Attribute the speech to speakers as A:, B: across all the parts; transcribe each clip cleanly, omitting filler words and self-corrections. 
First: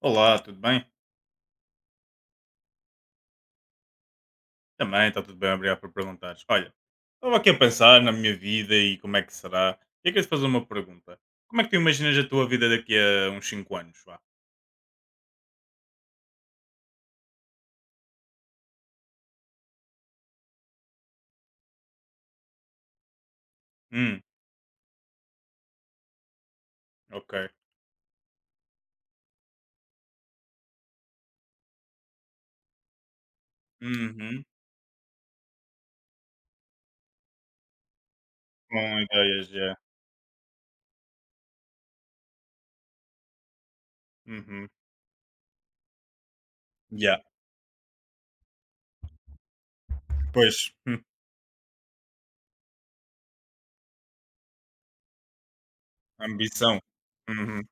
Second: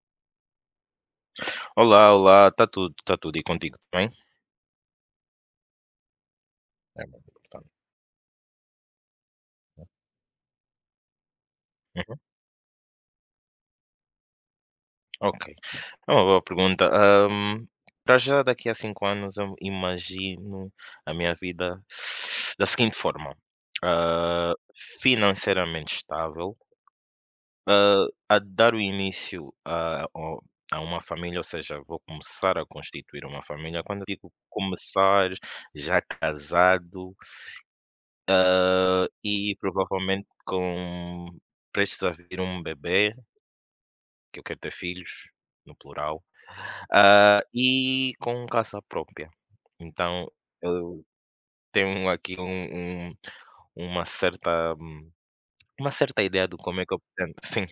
A: Olá, tudo bem?
B: Olá, olá, está tudo e contigo também?
A: Também está tudo bem, obrigado por perguntares. Olha,
B: É muito
A: estava aqui a
B: importante,
A: pensar na minha vida e como é que será.
B: né?
A: E eu queria te fazer uma pergunta. Como é que tu
B: Uhum,
A: imaginas a tua vida daqui a uns 5 anos? Vá.
B: ok. É uma boa pergunta. Para já, daqui a 5 anos eu imagino a minha vida da seguinte forma,
A: Hum,
B: ah, financeiramente estável.
A: ok.
B: Ah, a dar o início a uma família, ou seja, vou começar a constituir uma família. Quando eu digo
A: Uhum.
B: começar, já casado
A: Com ideias,
B: e
A: já.
B: provavelmente com prestes a vir um bebê, que eu quero ter
A: Uhum.
B: filhos, no plural,
A: Já.
B: e com casa própria. Então,
A: Pois. Hum.
B: eu tenho aqui uma certa hum, uma certa ideia de como
A: Ambição.
B: é que eu pretendo,
A: Uhum.
B: sim,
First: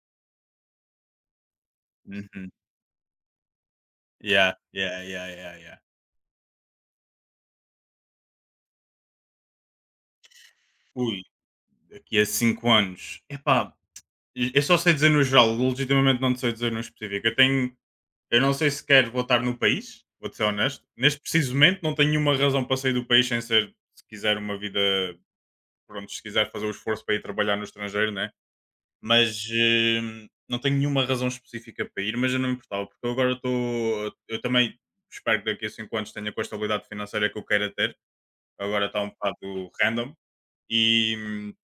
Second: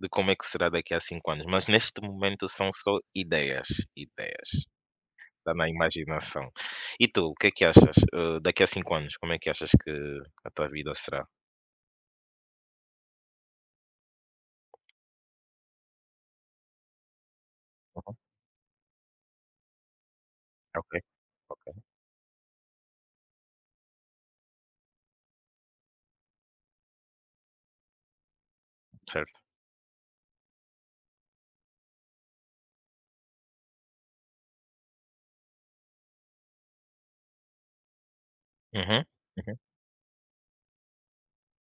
B: de como é que será daqui a 5 anos, mas neste momento
A: Uhum.
B: são só ideias, ideias,
A: Yeah, yeah, yeah,
B: está
A: yeah,
B: na
A: yeah.
B: imaginação. E tu, o que é que achas, daqui a 5 anos, como é que achas que a tua vida
A: Ui,
B: será?
A: daqui a 5 anos. Epá, eu só sei dizer no geral, legitimamente não te sei dizer no específico. Eu tenho.
B: Uhum,
A: Eu não sei se quero voltar no país, vou-te ser honesto.
B: ok,
A: Neste preciso
B: ok,
A: momento, não tenho nenhuma razão para sair do país sem ser, se quiser, uma vida. Pronto, se quiser fazer o esforço para ir trabalhar no estrangeiro, né?
B: certo.
A: Mas não tenho nenhuma razão específica para ir, mas eu não me importava, porque eu agora estou. Eu também espero que daqui a 5 anos tenha com a estabilidade financeira que eu queira ter. Agora está
B: Uhum,
A: um
B: uhum.
A: bocado random. E, hum,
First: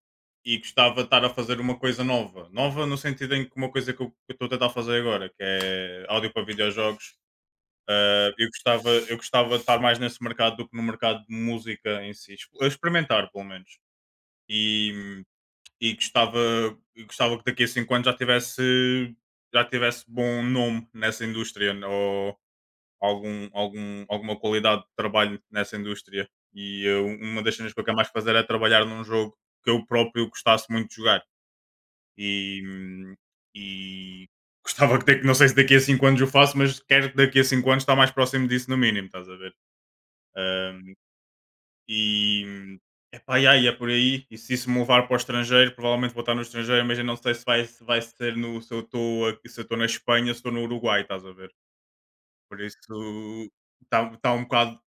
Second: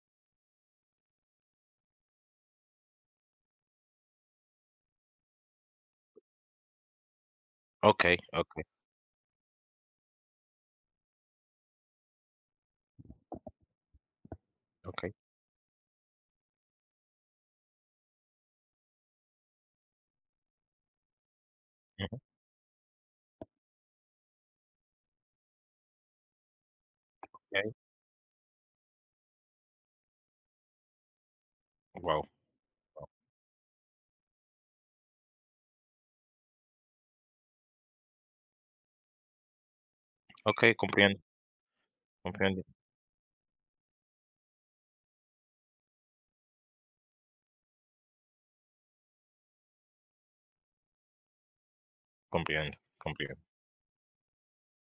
A: e gostava de estar a fazer uma coisa nova. Nova no sentido em que uma coisa que eu estou a tentar fazer agora, que é áudio para videojogos.
B: Ok, ok,
A: Eu gostava de estar mais nesse mercado do que no mercado de música em si. A experimentar pelo menos.
B: ok.
A: E, e gostava, e gostava que daqui a 5 anos já tivesse bom nome nessa indústria, né?
B: Uhum,
A: Ou algum, algum, alguma qualidade de trabalho nessa indústria. E uma das cenas
B: ok.
A: que eu quero mais fazer é trabalhar num jogo que eu próprio gostasse muito de jogar.
B: Uau!
A: E, hum, e gostava que daqui, não sei se daqui a 5 anos o faço, mas quero que daqui a 5 anos estar mais próximo disso no mínimo, estás a ver?
B: Ok,
A: Hum,
B: compreendo,
A: e,
B: compreendo.
A: epá, yeah, e aí, é por aí, e se isso me levar para o estrangeiro, provavelmente vou estar no estrangeiro, mas eu não sei se vai, se vai ser no, se eu estou na Espanha, se estou no Uruguai, estás a ver? Por
B: Compreendo,
A: isso,
B: compreendo.
A: está tá um bocado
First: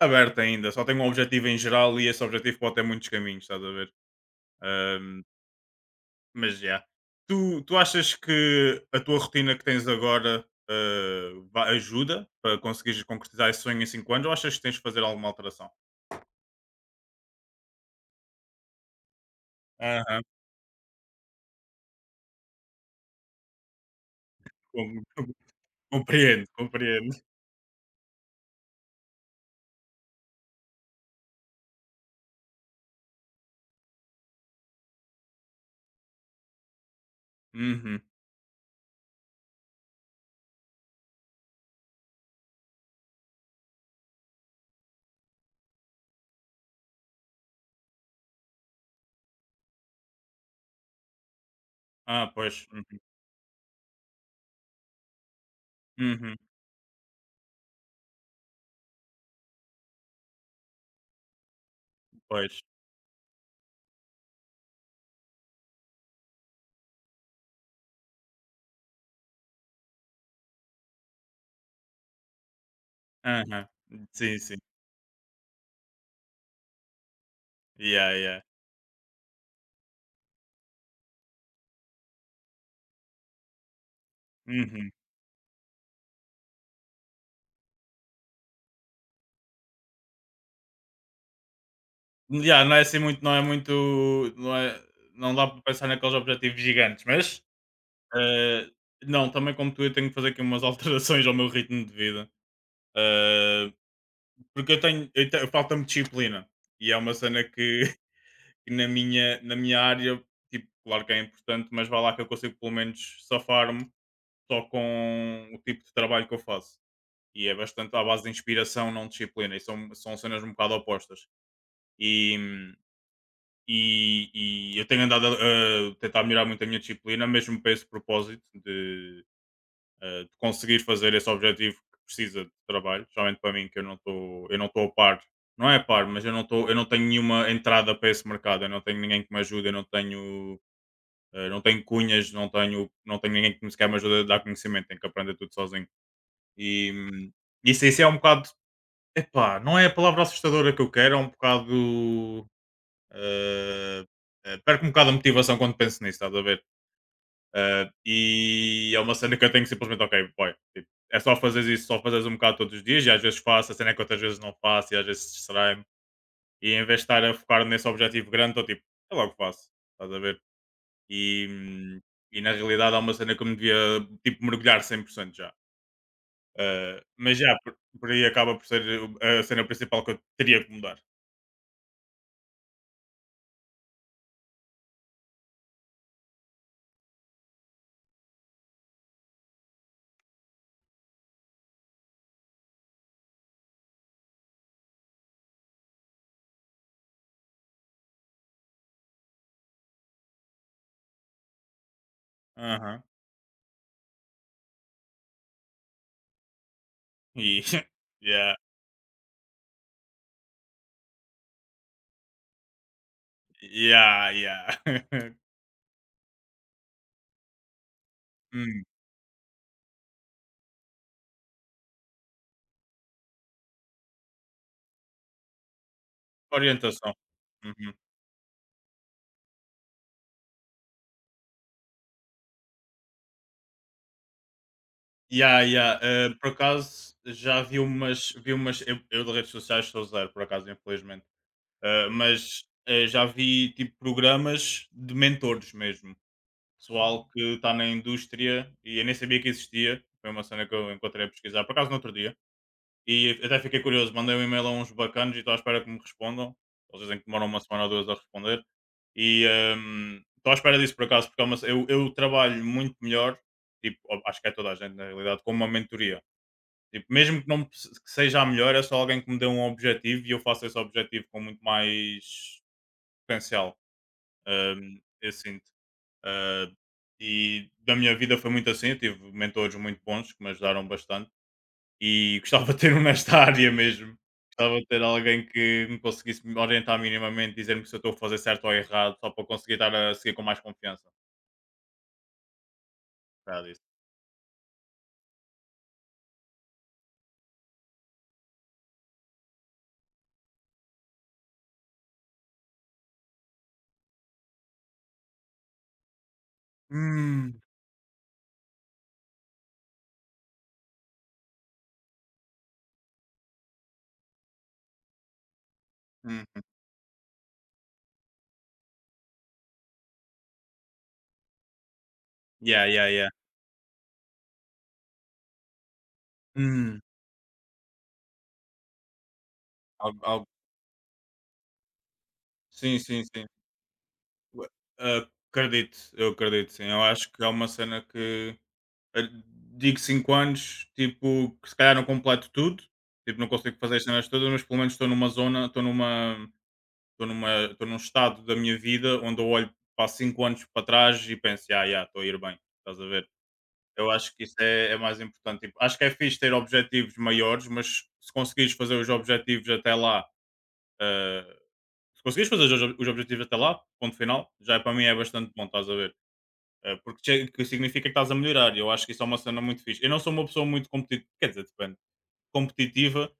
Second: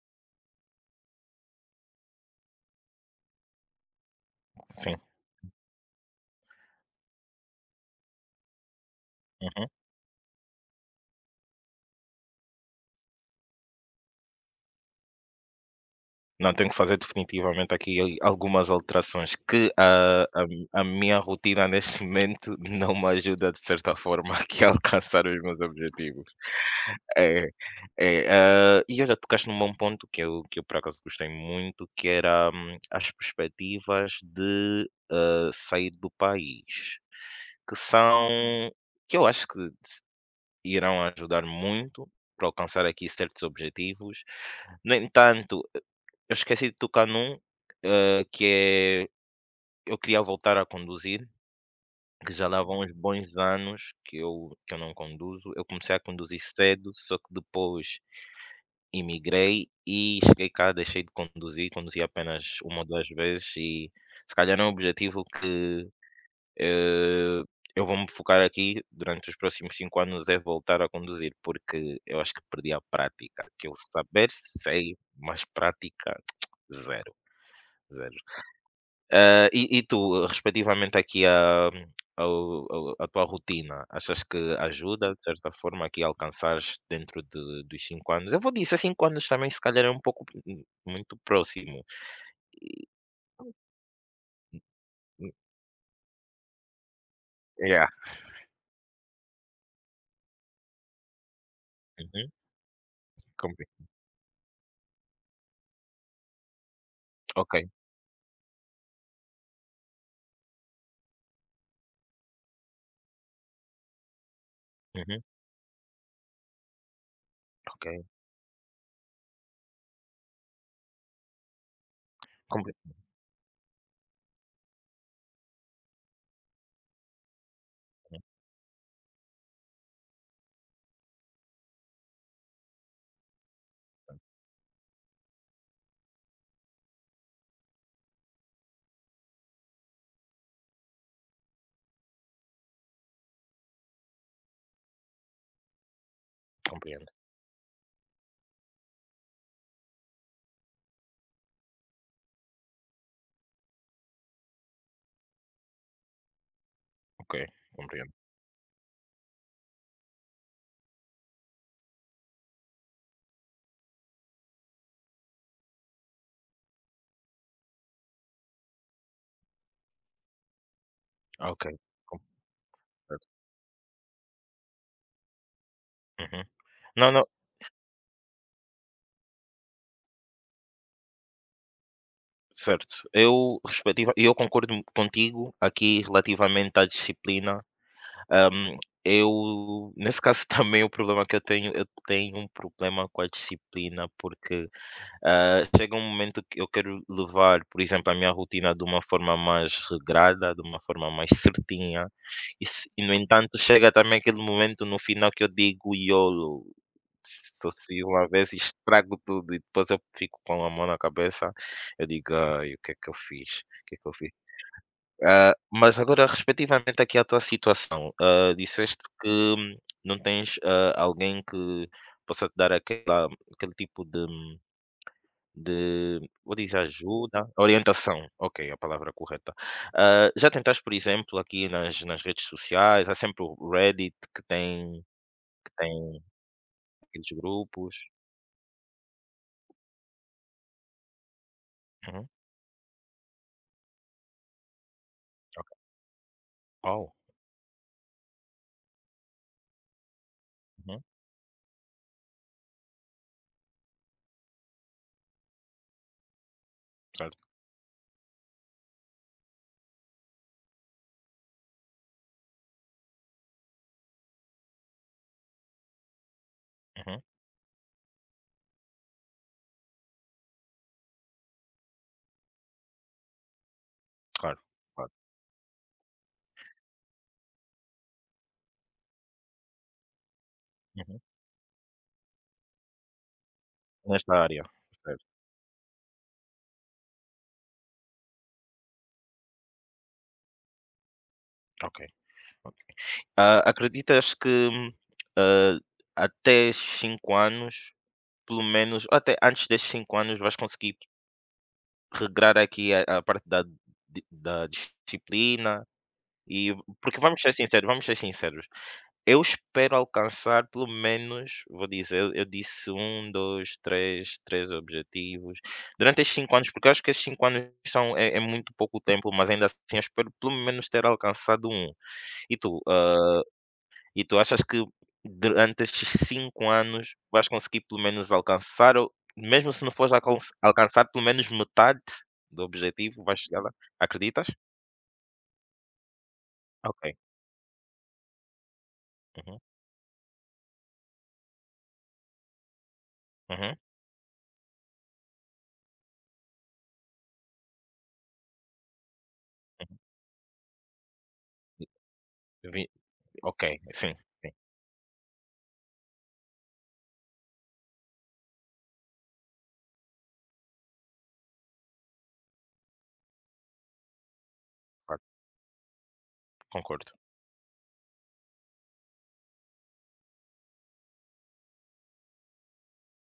A: aberto ainda, só tenho um objetivo em geral e esse objetivo pode ter muitos caminhos, estás a ver?
B: Sim.
A: Hum. Mas já. Tu achas que a tua rotina que
B: Uhum.
A: tens agora ajuda para conseguires concretizar esse sonho em 5 anos ou achas que tens de fazer alguma alteração?
B: Não, tenho que fazer definitivamente aqui algumas alterações, que
A: Aham,
B: a minha rotina neste momento não me ajuda de certa forma, aqui, a
A: com-
B: alcançar os meus objetivos.
A: compreendo, compreendo.
B: É, é, e eu já tocaste num bom ponto que eu por acaso gostei muito, que era, as perspectivas de, sair do país, que
A: Uhum.
B: são que eu acho que irão ajudar muito para alcançar aqui certos objetivos. No entanto, eu esqueci de tocar num, que é, eu queria voltar a conduzir,
A: Ah,
B: que já lá
A: pois.
B: vão
A: Uhum.
B: uns bons anos que eu não conduzo. Eu comecei a
A: Uhum.
B: conduzir cedo, só que depois imigrei e cheguei cá, deixei de conduzir, conduzi apenas
A: Pois.
B: uma ou 2 vezes, e se calhar é um objetivo que, eh, eu vou me focar aqui durante os próximos 5 anos, é voltar a conduzir, porque eu acho que perdi a prática, que
A: Aham.
B: eu saber
A: Sim, sim.
B: sei, mas prática zero,
A: Yeah,
B: zero.
A: yeah.
B: E, tu, respectivamente aqui à tua rotina, achas que
A: Uhum.
B: ajuda, de certa forma, aqui, a alcançares dentro dos 5 anos? Eu vou dizer 5 anos também, se calhar é um pouco, muito próximo.
A: Yeah, não é assim muito. Não, é,
B: Hum,
A: não dá para pensar naqueles objetivos gigantes, mas
B: Yeah.
A: eh, não, também como tu eu tenho que fazer aqui umas alterações ao meu ritmo de vida.
B: Uhum. compre-
A: Eh, Porque eu tenho, falta-me disciplina. E é uma cena
B: Ok.
A: que, na minha área, tipo, claro que é importante, mas vai lá que eu consigo pelo menos safar-me só
B: Uhum.
A: com o tipo de trabalho que eu faço. E é bastante à
B: Ok.
A: base de inspiração, não de disciplina. E são, são cenas um bocado opostas. E,
B: compre-
A: e, e eu tenho andado a tentar melhorar muito a minha disciplina, mesmo para esse
B: uhum.
A: propósito, de conseguir fazer esse objetivo que precisa de trabalho, geralmente para mim que eu não estou a par, não é a par, mas eu não estou, eu não tenho nenhuma entrada para esse mercado, eu não tenho ninguém que me ajude, eu não tenho, não tenho cunhas, não tenho, não tenho ninguém que me sequer me ajude a dar conhecimento, tenho que aprender tudo sozinho. E
B: Compreendo.
A: isso, isso é um bocado, epá, não é a palavra assustadora que eu quero, é um bocado eh, perco um bocado a motivação quando penso nisso, estás a ver?
B: Ok.
A: Ah,
B: Compreendo.
A: e é uma cena que eu tenho que simplesmente, ok, boy, tipo, é só fazer isso, só fazeres um bocado todos os dias, e às vezes faço, a cena é que outras vezes não faço, e às vezes distrai-me, e em vez de estar a focar nesse objetivo grande, estou tipo, é logo faço, estás a ver? E,
B: Ok.
A: hum,
B: com-
A: e na realidade é uma
B: Certo,
A: cena que eu me devia, tipo, mergulhar 100% já.
B: uhum.
A: Ah,
B: Não, não.
A: mas já, por aí acaba por ser a cena principal que eu teria que mudar.
B: Certo. Eu, concordo contigo aqui relativamente à disciplina. Hum, eu, nesse caso, também, o problema que eu tenho um problema com a disciplina, porque, chega um momento que eu quero levar, por exemplo, a minha rotina de uma forma mais regrada, de uma forma mais certinha,
A: Aham.
B: e, no entanto, chega também aquele momento no final que eu digo: "Iolo,
A: E,
B: só se vive uma vez",
A: yeah,
B: e estrago tudo, e depois eu fico com a mão na cabeça, eu digo: "Ai, o que é que eu fiz? O que é que eu
A: yeah,
B: fiz?".
A: yeah.
B: Mas agora, respectivamente aqui à tua situação,
A: Hum.
B: disseste que, não tens, alguém que possa te dar aquela, aquele tipo de, vou dizer,
A: Orientação.
B: ajuda, orientação, ok, a palavra correta. Já tentaste, por exemplo, aqui nas redes sociais? Há sempre o Reddit,
A: Yeah,
B: que
A: yeah.
B: tem
A: Por acaso
B: aqueles
A: já vi
B: grupos.
A: umas, vi umas. Eu de redes sociais sou zero, por acaso, infelizmente.
B: Uhum,
A: Mas já vi tipo programas de
B: ok.
A: mentores mesmo.
B: Oh,
A: Pessoal que está na indústria e eu nem sabia que existia. Foi uma cena que eu
B: uhum,
A: encontrei a pesquisar, por acaso no outro dia. E até fiquei curioso, mandei um e-mail a uns bacanos e estou à espera que me respondam. Eles dizem que
B: certo.
A: demoram uma semana ou duas a responder. E estou à espera disso por acaso, porque é uma eu trabalho muito melhor, tipo, ó, acho que é toda a gente na realidade, com uma mentoria. Tipo,
B: Uhum,
A: mesmo que não que seja a melhor, é só alguém que me dê um objetivo e eu faço esse objetivo com muito mais potencial.
B: claro, claro.
A: Eu sinto. Ah, e da minha vida foi muito assim. Eu tive mentores muito bons que me ajudaram
B: Uhum.
A: bastante e gostava de ter um nesta área mesmo.
B: Nesta área,
A: Gostava de ter
B: certo,
A: alguém que me conseguisse me orientar minimamente, dizer-me se eu estou a fazer certo ou errado, só para conseguir estar a seguir com mais confiança.
B: ok. Ok.
A: Era disso.
B: Acreditas que, ah, até 5 anos, pelo menos, ou até antes desses 5 anos, vais conseguir regrar aqui a parte da disciplina? E, porque
A: Hum.
B: vamos ser sinceros, eu espero alcançar pelo menos, vou dizer, eu disse um, 2, 3, 3 objetivos durante esses 5
A: Hum.
B: anos, porque eu acho que esses 5 anos são é é muito pouco tempo, mas ainda assim eu espero pelo menos ter alcançado um. E tu,
A: Yeah, yeah, yeah.
B: ah E tu achas que durante estes 5
A: Hum.
B: anos vais conseguir pelo menos alcançar, ou mesmo se não fores
A: Algo- algo-
B: alcançar, pelo menos metade do
A: Sim,
B: objetivo,
A: sim,
B: vais
A: sim.
B: chegar lá? Acreditas?
A: Ah, acredito, eu acredito, sim. Eu
B: Ok.
A: acho que é uma cena que eh,
B: Uhum,
A: digo 5 anos, tipo, que se calhar não completo tudo, tipo, não
B: uhum,
A: consigo fazer as cenas todas, mas pelo menos estou numa zona, estou numa, estou numa, estou num estado da minha vida onde eu olho
B: uhum.
A: para 5 anos para trás e penso, ah, já, estou a ir bem,
B: Vi
A: estás a ver?
B: Ok,
A: Eu
B: sim,
A: acho que
B: sim,
A: isso é, é mais importante. Tipo, acho que é fixe ter objetivos maiores, mas se conseguires fazer os objetivos até lá, eh, se conseguires fazer os objetivos até lá, ponto final, já é para mim é
B: claro,
A: bastante bom, estás a ver?
B: concordo.
A: Porque que significa que estás a melhorar. E eu acho que isso é uma cena muito fixe. Eu não sou uma pessoa muito competitiva, quer dizer, depende, competitiva,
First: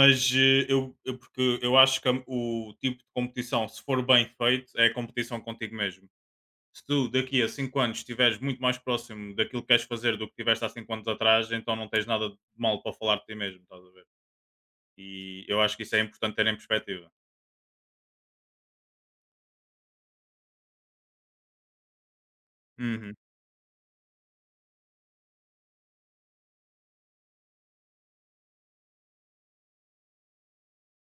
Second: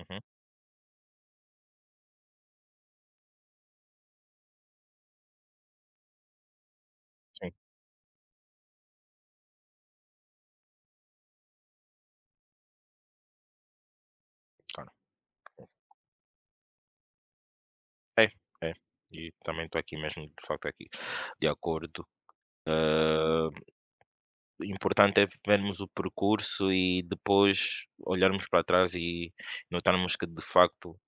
B: Uhum,
A: eu, porque eu acho que o tipo de competição, se for bem feito, é a competição contigo mesmo. Se tu daqui a
B: sim,
A: 5 anos estiveres muito mais próximo daquilo que queres fazer do que estiveste há 5 anos atrás, então não tens nada de mal para falar de ti mesmo, estás a ver?
B: claro.
A: E eu acho que isso é importante ter em perspectiva.
B: É, é. E também estou aqui mesmo, de facto, aqui de acordo.
A: Uhum,
B: Ah, Importante é vermos o percurso e depois olharmos para trás e notarmos que, de facto,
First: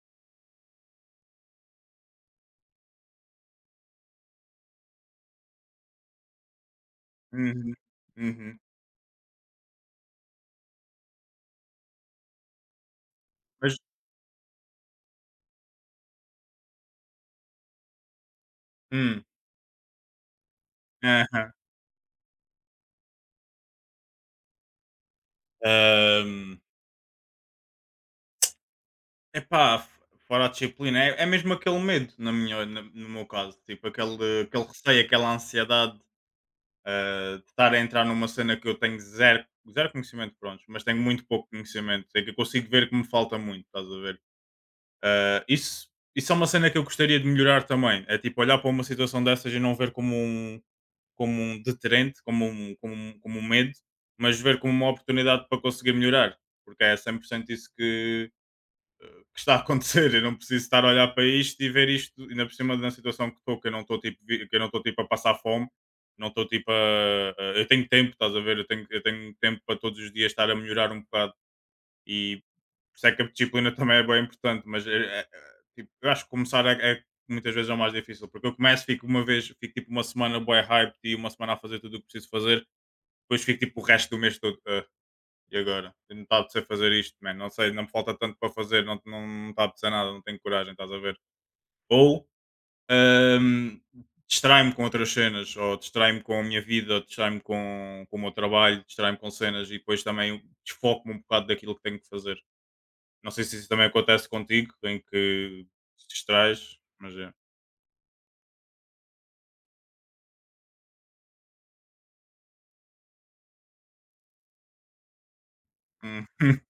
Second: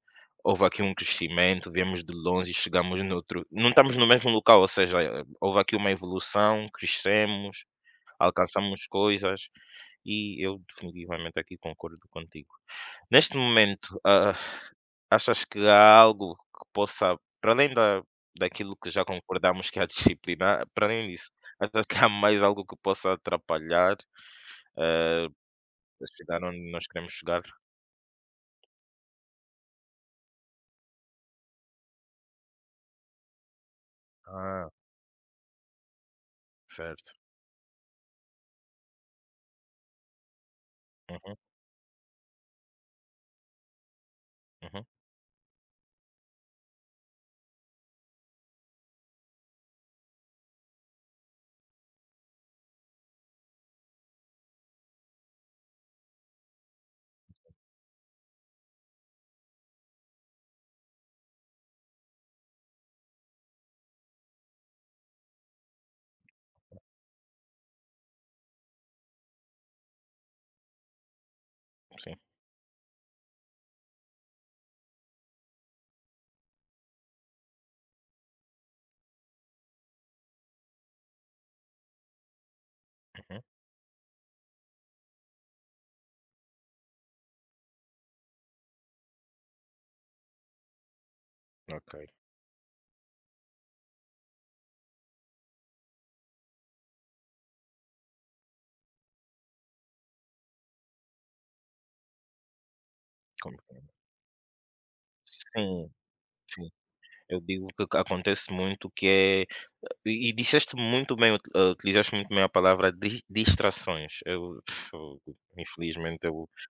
B: houve aqui um crescimento, viemos de longe e chegamos noutro. Não estamos no mesmo local, ou seja, houve aqui uma evolução, crescemos,
A: uhum, uhum.
B: alcançamos coisas, e eu definitivamente aqui concordo contigo. Neste
A: Mas,
B: momento, achas que há algo que possa, para além daquilo que já
A: hum,
B: concordamos que é a disciplina, para além disso, achas que há mais algo que possa atrapalhar? Para chegar
A: aham.
B: onde nós queremos chegar.
A: Epá, fora a disciplina, é, é mesmo aquele medo, no meu caso, tipo, aquele, aquele
B: Ah,
A: receio, aquela ansiedade,
B: certo.
A: ah, de estar a entrar numa cena que eu tenho zero, zero conhecimento, pronto, mas tenho muito
B: Uhum,
A: pouco conhecimento, é que eu consigo ver que me falta muito, estás a ver?
B: uhum,
A: Ah, isso é uma cena que eu gostaria de melhorar também, é tipo, olhar para uma situação dessas e não ver como um deterrente, como um, como, um, como um medo, mas ver como uma oportunidade para conseguir melhorar, porque é 100% isso que está a acontecer. Eu não preciso estar a olhar para isto e ver isto, ainda por cima da situação que estou, que eu não estou tipo, que eu não estou tipo a passar fome, não estou tipo a- eu tenho tempo, estás a ver? Eu tenho tempo para todos os dias estar a melhorar um bocado,
B: sim,
A: e por isso é que a disciplina também é bem importante, mas é- é- é, tipo, eu acho que começar é, é- muitas vezes é o mais difícil, porque eu começo, fico uma vez, fico tipo uma semana boa hype e uma semana a fazer tudo o que preciso fazer,
B: uhum,
A: depois fico tipo o resto do mês todo. E agora? Eu não está a apetecer fazer isto, man. Não sei, não me falta tanto para fazer, não está, não está a apetecer nada, não tenho coragem, estás a ver?
B: ok,
A: Ou hum, distrai-me com outras cenas, ou distrai-me com a minha vida, ou distrai-me com o meu trabalho, distrai-me com cenas e depois também desfoco-me um bocado daquilo que tenho que fazer. Não sei se isso também
B: compreendo.
A: acontece contigo, em que
B: Sim,
A: te
B: sim,
A: distrais, mas é.
B: eu digo que, acontece muito, que é, e disseste muito bem, utilizaste muito bem a palavra, di distrações. Eu, eu, infelizmente,
A: Uhum,
B: eu.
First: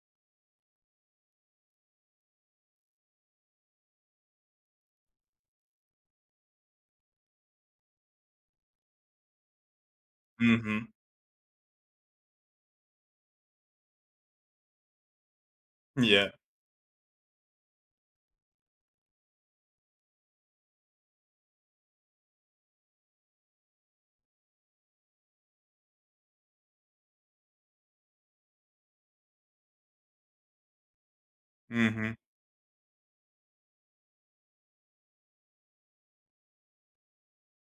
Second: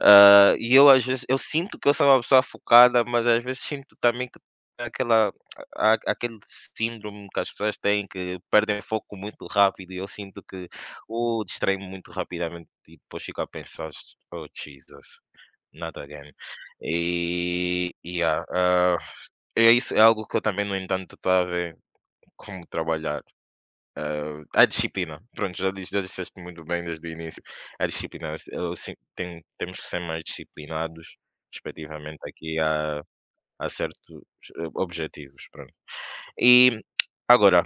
B: E eu às vezes eu sinto que eu sou uma pessoa focada, mas às vezes sinto também que tenho aquele síndrome que as pessoas têm, que perdem foco muito rápido, e eu sinto que,
A: uhum,
B: o distraio-me muito rapidamente, e depois fico a pensar: "Oh Jesus, not
A: yeah.
B: again". E, yeah, é isso, é algo que eu também, no entanto, estou a ver como trabalhar. A disciplina, pronto, já disseste muito bem desde o início. A disciplina, eu sin tem temos que ser mais disciplinados,
A: Uhum,
B: respectivamente aqui a certos, objetivos, pronto. E agora,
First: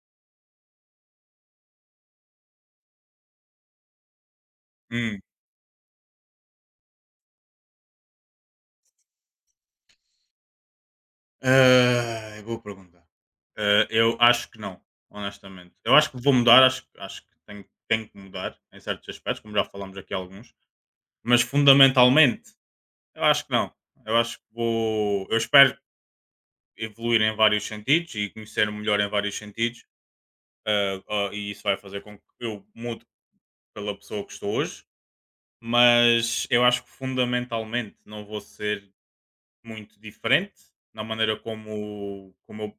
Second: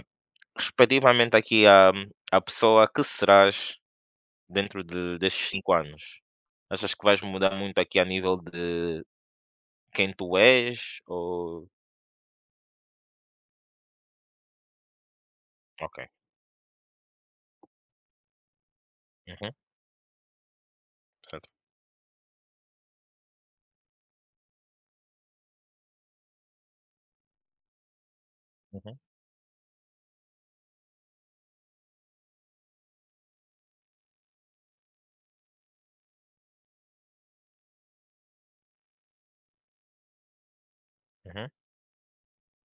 B: respectivamente aqui a pessoa que serás dentro de
A: uhum.
B: destes 5 anos, achas que vais mudar muito aqui a nível de quem tu és, ou
A: Ah, é boa pergunta. Ah, eu acho que não, honestamente. Eu
B: ok,
A: acho que vou mudar, acho, acho que tenho, tenho que mudar em certos aspectos,
B: uhum,
A: como já falámos aqui alguns, mas
B: certo,
A: fundamentalmente eu acho que não. Eu acho que vou. Eu espero evoluir em vários sentidos e conhecer
B: uhum,
A: melhor em vários sentidos, ah, ah, e isso vai fazer com que eu mude pela pessoa que estou hoje, mas eu acho que fundamentalmente não vou ser muito diferente na maneira
B: uhum.
A: como, como eu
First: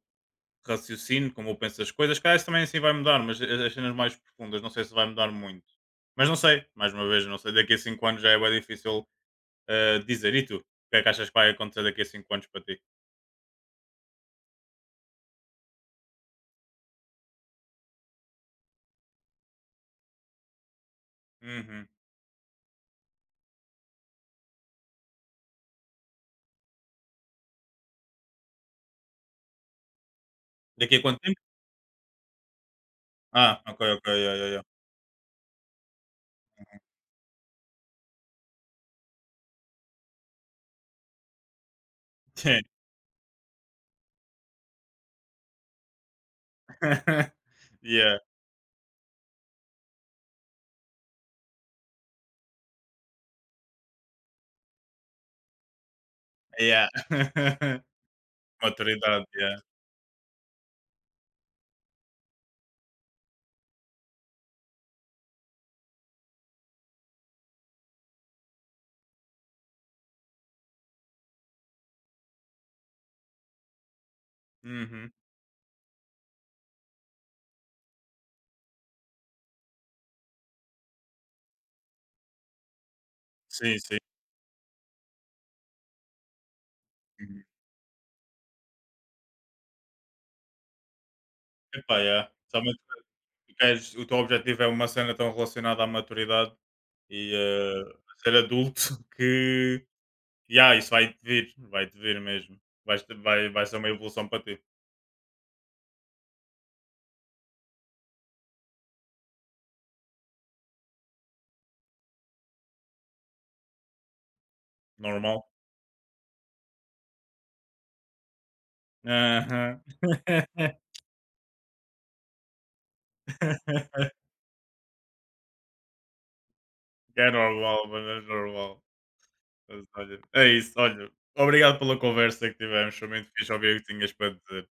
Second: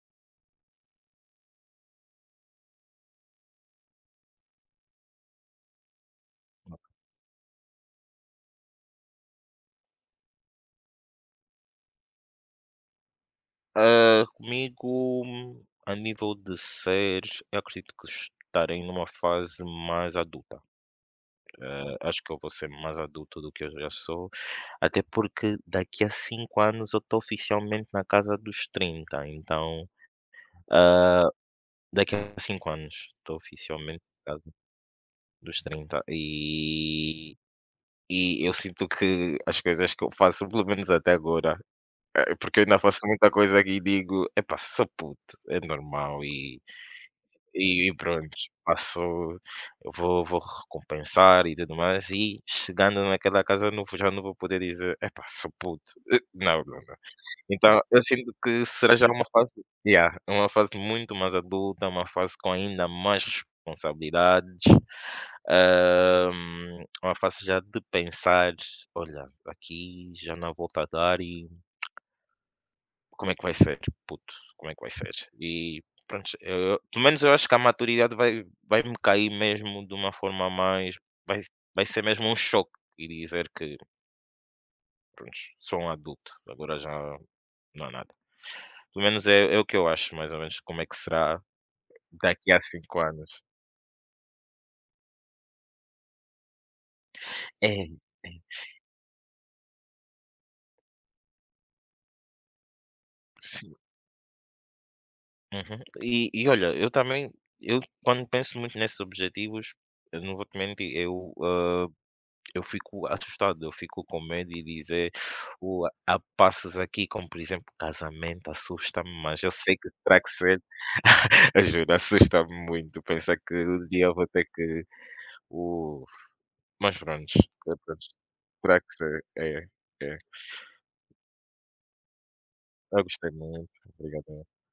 A: raciocínio, como eu penso as coisas. Calhar isso também assim vai mudar, mas as cenas mais profundas, não sei se vai mudar muito. Mas não sei, mais uma vez, não sei. Daqui a cinco anos já é bem difícil dizer. E tu? O que é que achas que vai acontecer daqui a 5 anos para ti?
B: Comigo, a nível de séries, eu acredito que estarei numa fase mais adulta.
A: Uhum.
B: Acho que eu vou ser mais adulto do que eu já sou, até porque daqui a 5 anos eu estou oficialmente na casa dos 30, então,
A: Daqui a quanto
B: ah,
A: tempo?
B: daqui a 5 anos estou
A: Ah, ok,
B: oficialmente
A: ok,
B: na
A: yeah,
B: casa
A: yeah, yeah.
B: dos trinta, e eu sinto que as coisas que eu faço, pelo menos até agora, porque eu ainda faço muita coisa que digo, epá, sou puto, é normal. E
A: yeah,
B: pronto, passo, eu vou recompensar e tudo mais, e chegando naquela casa eu não vou, já não vou poder dizer: "Epá, sou puto". Não, não,
A: yeah.
B: não. Então eu sinto que será já uma
A: Maturidade,
B: fase,
A: yeah.
B: yeah, é uma fase muito mais adulta, uma fase com ainda mais responsabilidades, uma fase já de pensar: "Olha, aqui já não há volta a dar e". Como é que vai ser, puto? Como é que vai ser?
A: Uhum.
B: E pronto, eu, pelo menos, eu acho que a maturidade vai me cair mesmo de uma forma mais. Vai, Vai ser mesmo um choque, e dizer que,
A: Sim, sim.
B: pronto, sou um adulto, agora já
A: Uhum.
B: não há nada. Pelo menos é, o que eu acho, mais ou menos, como é que será
A: Epá, yeah.
B: daqui a
A: Somente
B: cinco anos.
A: quando queres, o teu objetivo é uma cena tão relacionada à maturidade e
B: É,
A: a
B: é,
A: ser adulto que. E ah, isso vai-te vir mesmo. Vai, vai
B: sim.
A: ser uma evolução para ti.
B: Uhum. E, olha, eu também, eu quando penso muito nesses objetivos, eu não vou te mentir, eu. Eu fico assustado, eu fico com medo, e dizer,
A: Normal.
B: o há passos aqui, como por exemplo, casamento, assusta-me, mas eu sei
A: Aham.
B: que terá que ser. Eu juro, assusta-me muito pensar que um dia eu vou ter que o mas
A: Que é
B: prontos,
A: normal,
B: prontos,
A: mano, é normal.
B: terá que ser. É,
A: Mas,
B: é.
A: olha, é isso, olha. Obrigado pela conversa que tivemos.
B: Eu
A: Foi
B: gostei
A: muito fixe
B: muito,
A: ouvir o que tinhas para
B: obrigado.
A: dizer.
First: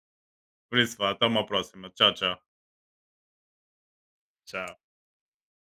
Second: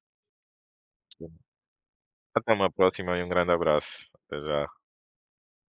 A: Por isso, vá, até uma próxima. Tchau, tchau.
B: Até uma próxima e um grande abraço. Até já.
A: Tchau.